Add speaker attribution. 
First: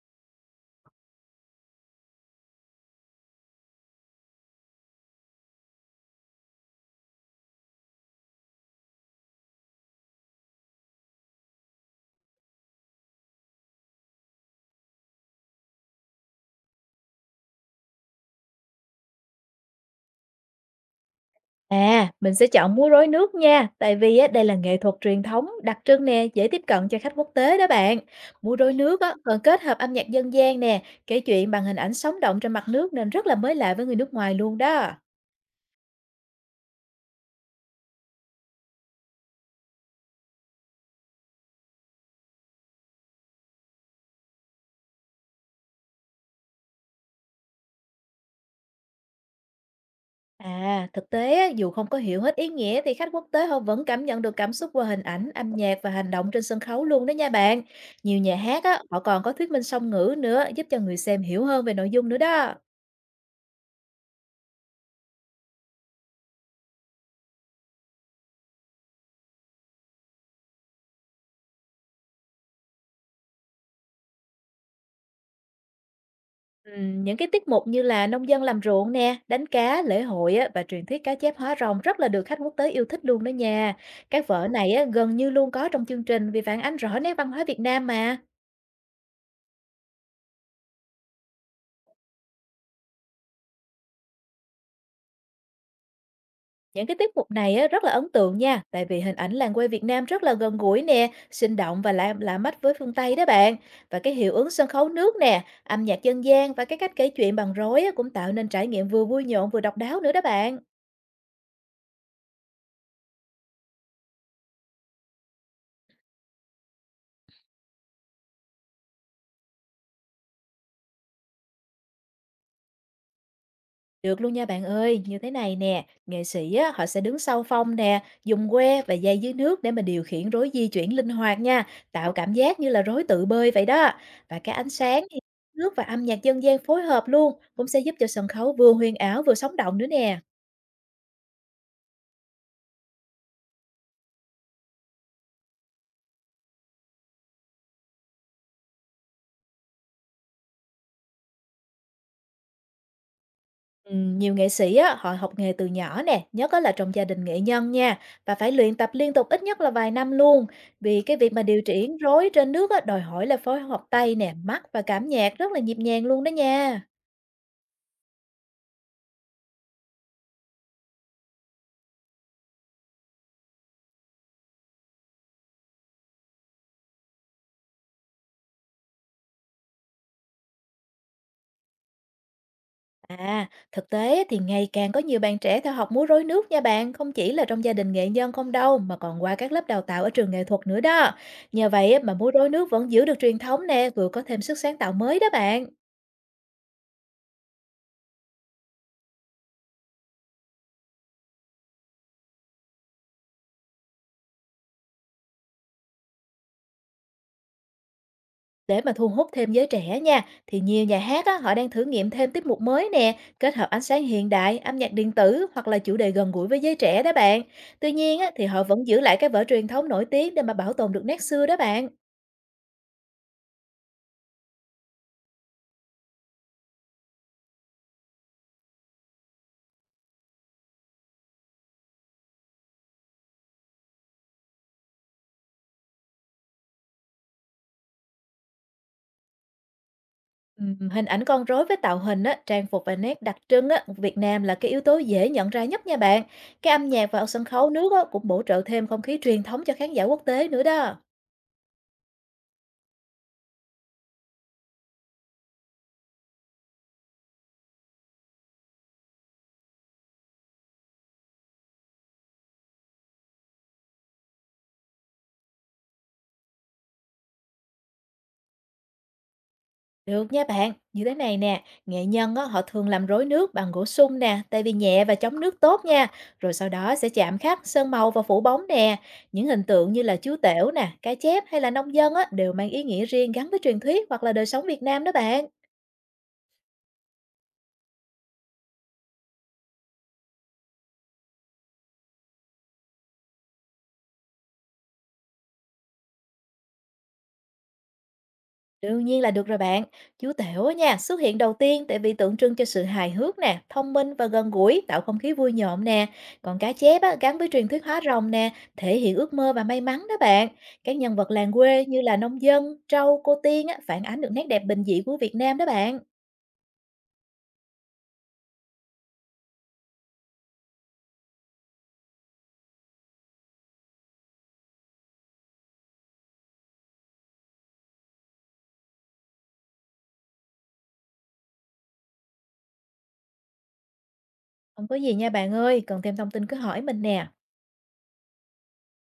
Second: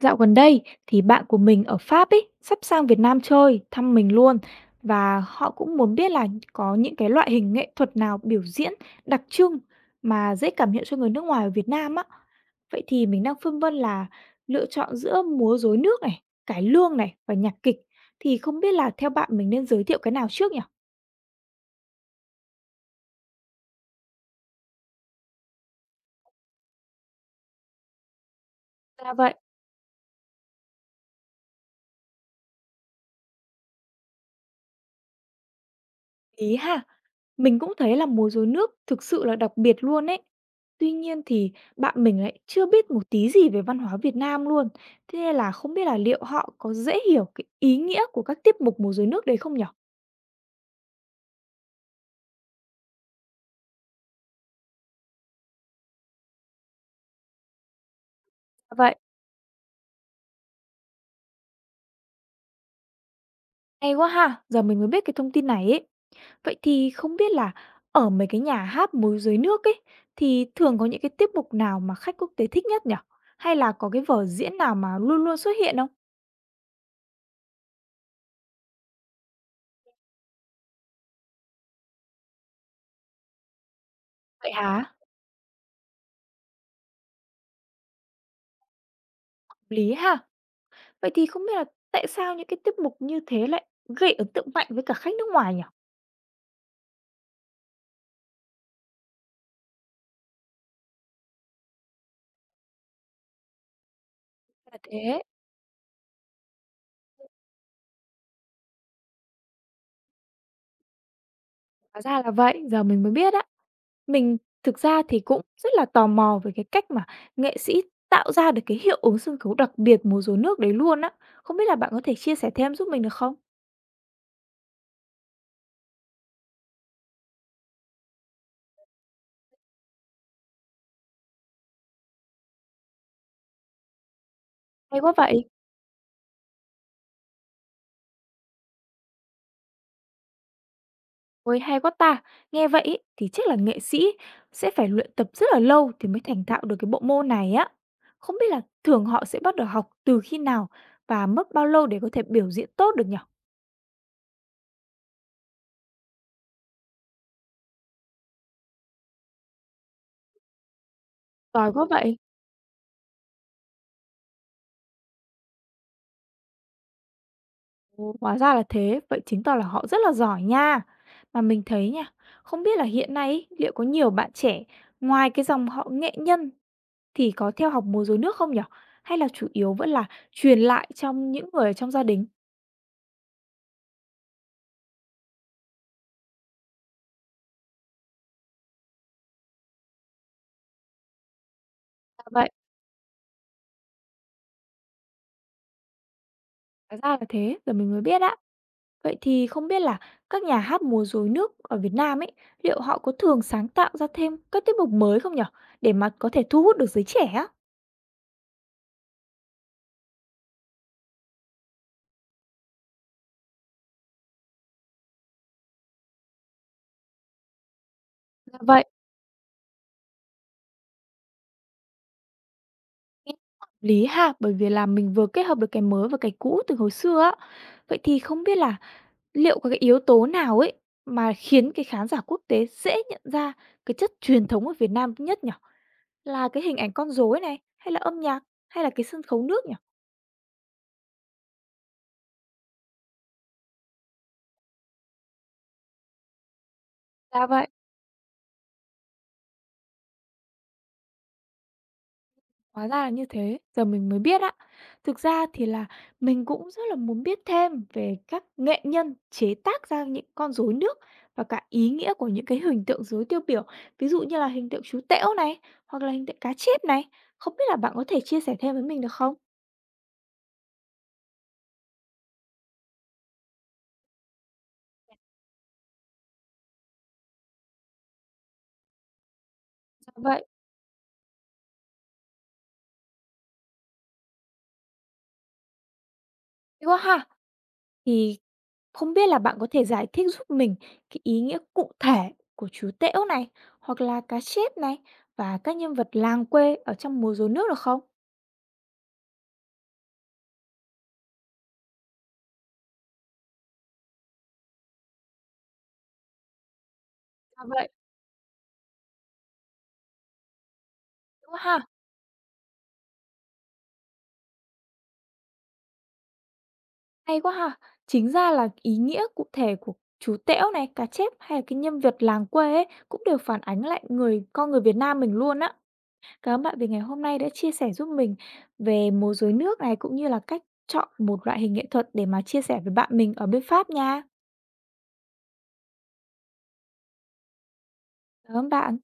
Speaker 1: Dạo gần đây thì bạn của mình ở Pháp ấy sắp sang Việt Nam chơi, thăm mình luôn và họ cũng muốn biết là có những cái loại hình nghệ thuật nào biểu diễn đặc trưng mà dễ cảm nhận cho người nước ngoài ở Việt Nam á. Vậy thì mình đang phân vân là lựa chọn giữa múa rối nước này, cải lương này và nhạc kịch, thì không biết là theo bạn mình nên giới thiệu cái nào trước nhỉ?
Speaker 2: À, mình sẽ chọn múa rối nước nha, tại vì á, đây là nghệ thuật truyền thống đặc trưng nè, dễ tiếp cận cho khách quốc tế đó bạn. Múa rối nước
Speaker 1: Dạ
Speaker 2: á,
Speaker 1: vậy.
Speaker 2: còn kết hợp âm nhạc dân gian nè, kể chuyện bằng hình ảnh sống động trên mặt nước nên rất là mới lạ với người nước ngoài luôn đó.
Speaker 1: Ý ha. Mình cũng thấy là múa rối nước thực sự là đặc biệt luôn ấy. Tuy nhiên thì bạn mình lại chưa biết một tí gì về văn hóa Việt Nam luôn. Thế nên là không biết là liệu họ có dễ hiểu cái ý nghĩa của các tiết mục múa rối nước đấy không nhở?
Speaker 2: À, thực tế á, dù không có hiểu hết ý nghĩa thì khách quốc tế họ vẫn cảm nhận được cảm xúc qua hình ảnh, âm nhạc và hành động trên sân khấu luôn đó nha bạn. Nhiều nhà hát á,
Speaker 1: Vậy,
Speaker 2: họ còn có thuyết minh song ngữ nữa giúp cho người xem hiểu hơn về nội dung nữa đó.
Speaker 1: hay quá ha, giờ mình mới biết cái thông tin này ấy. Vậy thì không biết là ở mấy cái nhà hát múa rối nước ấy thì thường có những cái tiết mục nào mà khách quốc tế thích nhất nhở? Hay là có cái vở diễn nào mà luôn luôn xuất hiện không?
Speaker 2: Những cái tiết mục như là nông dân làm ruộng nè, đánh cá, lễ hội á, và truyền thuyết cá chép hóa rồng rất là được khách quốc tế yêu thích luôn đó nha. Các vở
Speaker 1: Vậy
Speaker 2: này á,
Speaker 1: hả?
Speaker 2: gần như luôn có trong chương trình vì phản ánh rõ nét văn hóa Việt Nam mà.
Speaker 1: Lý ha. Vậy thì không biết là tại sao những cái tiết mục như thế lại gây ấn tượng mạnh với cả khách nước ngoài nhỉ?
Speaker 2: Những cái tiết mục này á, rất là ấn tượng nha, tại vì hình ảnh làng quê Việt Nam rất là gần gũi nè, sinh động và lạ, lạ mắt với phương Tây đó bạn. Và cái hiệu ứng sân
Speaker 1: Là
Speaker 2: khấu nước
Speaker 1: thế,
Speaker 2: nè, âm nhạc dân gian và cái cách kể chuyện bằng rối á, cũng tạo nên trải nghiệm vừa vui nhộn vừa độc đáo nữa đó bạn.
Speaker 1: hóa ra là vậy, giờ mình mới biết á. Mình thực ra thì cũng rất là tò mò về cái cách mà nghệ sĩ tạo ra được cái hiệu ứng sân khấu đặc biệt múa rối nước đấy luôn á. Không biết là bạn có thể chia sẻ thêm giúp mình được không?
Speaker 2: Được luôn nha bạn ơi, như thế này nè, nghệ sĩ á, họ sẽ đứng sau phong nè, dùng que và dây dưới nước để mà điều khiển rối di chuyển linh hoạt nha, tạo cảm giác như là rối tự bơi vậy đó. Và cái ánh
Speaker 1: Hay
Speaker 2: sáng,
Speaker 1: quá
Speaker 2: thì
Speaker 1: vậy,
Speaker 2: nước và âm nhạc dân gian phối hợp luôn, cũng sẽ giúp cho sân khấu vừa huyền ảo vừa sống động nữa nè.
Speaker 1: ôi hay quá ta. Nghe vậy ý, thì chắc là nghệ sĩ sẽ phải luyện tập rất là lâu thì mới thành thạo được cái bộ môn này á. Không biết là thường họ sẽ bắt đầu học từ khi nào và mất bao lâu để có thể biểu diễn tốt được nhỉ?
Speaker 2: Ừ, nhiều nghệ sĩ á, họ học nghề từ nhỏ nè, nhất á là trong gia đình nghệ nhân nha, và phải luyện tập liên tục ít nhất là vài năm luôn. Vì cái việc mà điều
Speaker 1: Giỏi quá
Speaker 2: chỉnh
Speaker 1: vậy!
Speaker 2: rối trên nước á, đòi hỏi là phối hợp tay nè, mắt và cảm nhạc rất là nhịp nhàng luôn đó nha.
Speaker 1: Ồ, hóa ra là thế, vậy chứng tỏ là họ rất là giỏi nha. Mà mình thấy nha, không biết là hiện nay ấy, liệu có nhiều bạn trẻ ngoài cái dòng họ nghệ nhân thì có theo học múa rối nước không nhở? Hay là chủ yếu vẫn là truyền lại trong những người ở trong gia đình?
Speaker 2: À, thực tế thì ngày càng có nhiều bạn trẻ theo học múa rối nước nha bạn, không chỉ là trong gia đình nghệ nhân không đâu mà còn qua các lớp đào tạo ở trường nghệ thuật nữa đó. Nhờ vậy á, mà
Speaker 1: À,
Speaker 2: múa rối
Speaker 1: vậy,
Speaker 2: nước vẫn giữ được truyền thống nè, vừa có thêm sức sáng tạo mới đó bạn.
Speaker 1: hóa ra là thế, giờ mình mới biết á. Vậy thì không biết là các nhà hát múa rối nước ở Việt Nam ấy, liệu họ có thường sáng tạo ra thêm các tiết mục mới không nhở? Để mà có thể thu hút được giới trẻ á?
Speaker 2: Để mà thu hút thêm giới trẻ nha, thì nhiều nhà hát á, họ đang thử nghiệm thêm tiết mục mới nè, kết hợp ánh sáng hiện đại, âm nhạc điện tử hoặc là chủ đề gần gũi với giới trẻ đó bạn. Tuy nhiên á, thì
Speaker 1: Dạ
Speaker 2: họ
Speaker 1: vậy.
Speaker 2: vẫn giữ lại cái vở truyền thống nổi tiếng để mà bảo tồn được nét xưa đó bạn.
Speaker 1: Nghe hợp lý ha, bởi vì là mình vừa kết hợp được cái mới và cái cũ từ hồi xưa á. Vậy thì không biết là liệu có cái yếu tố nào ấy mà khiến cái khán giả quốc tế dễ nhận ra cái chất truyền thống ở Việt Nam nhất nhỉ? Là cái hình ảnh con rối này, hay là âm nhạc, hay là cái sân khấu nước nhỉ?
Speaker 2: Hình ảnh con rối với tạo hình á, trang phục và nét đặc trưng á, của Việt Nam là cái yếu tố dễ nhận ra nhất nha bạn. Cái âm nhạc và sân
Speaker 1: Dạ vậy.
Speaker 2: khấu nước á, cũng bổ trợ thêm không khí truyền thống cho khán giả quốc tế nữa đó.
Speaker 1: Hóa ra là như thế, giờ mình mới biết á. Thực ra thì là mình cũng rất là muốn biết thêm về các nghệ nhân chế tác ra những con rối nước và cả ý nghĩa của những cái hình tượng rối tiêu biểu, ví dụ như là hình tượng chú tểu này, hoặc là hình tượng cá chép này. Không biết là bạn có thể chia sẻ thêm với mình được không?
Speaker 2: Được nha bạn, như thế này nè, nghệ nhân á, họ thường làm rối nước bằng gỗ sung nè, tại vì nhẹ và chống nước tốt nha. Rồi sau đó sẽ chạm khắc, sơn màu và phủ bóng nè. Những hình tượng như
Speaker 1: Dạ
Speaker 2: là chú
Speaker 1: vậy.
Speaker 2: tểu nè, cá chép hay là nông dân á, đều mang ý nghĩa riêng gắn với truyền thuyết hoặc là đời sống Việt Nam đó bạn.
Speaker 1: Thế quá ha. Thì không biết là bạn có thể giải thích giúp mình cái ý nghĩa cụ thể của chú tểu này, hoặc là cá chép này và các nhân vật làng quê ở trong múa rối nước được không?
Speaker 2: Đương nhiên là được rồi bạn. Chú Tểu á nha, xuất hiện đầu tiên tại vì tượng trưng cho sự hài hước nè, thông minh và gần gũi, tạo không khí vui nhộn nè. Còn cá chép á, gắn với
Speaker 1: Dạ
Speaker 2: truyền thuyết
Speaker 1: vậy.
Speaker 2: hóa rồng nè, thể hiện ước mơ và may mắn đó bạn. Các nhân vật làng
Speaker 1: Đúng
Speaker 2: quê
Speaker 1: ha.
Speaker 2: như là nông dân, trâu, cô tiên á, phản ánh được nét đẹp bình dị của Việt Nam đó bạn.
Speaker 1: Hay quá ha! Chính ra là ý nghĩa cụ thể của chú tểu này, cá chép hay là cái nhân vật làng quê ấy, cũng đều phản ánh lại người con người Việt Nam mình luôn á. Cảm ơn bạn vì ngày hôm nay đã chia sẻ giúp mình về múa rối nước này, cũng như là cách chọn một loại hình nghệ thuật để mà chia sẻ với bạn mình ở bên Pháp nha.
Speaker 2: Không có gì nha bạn ơi, cần thêm thông tin cứ hỏi mình nè.
Speaker 1: Cảm ơn bạn.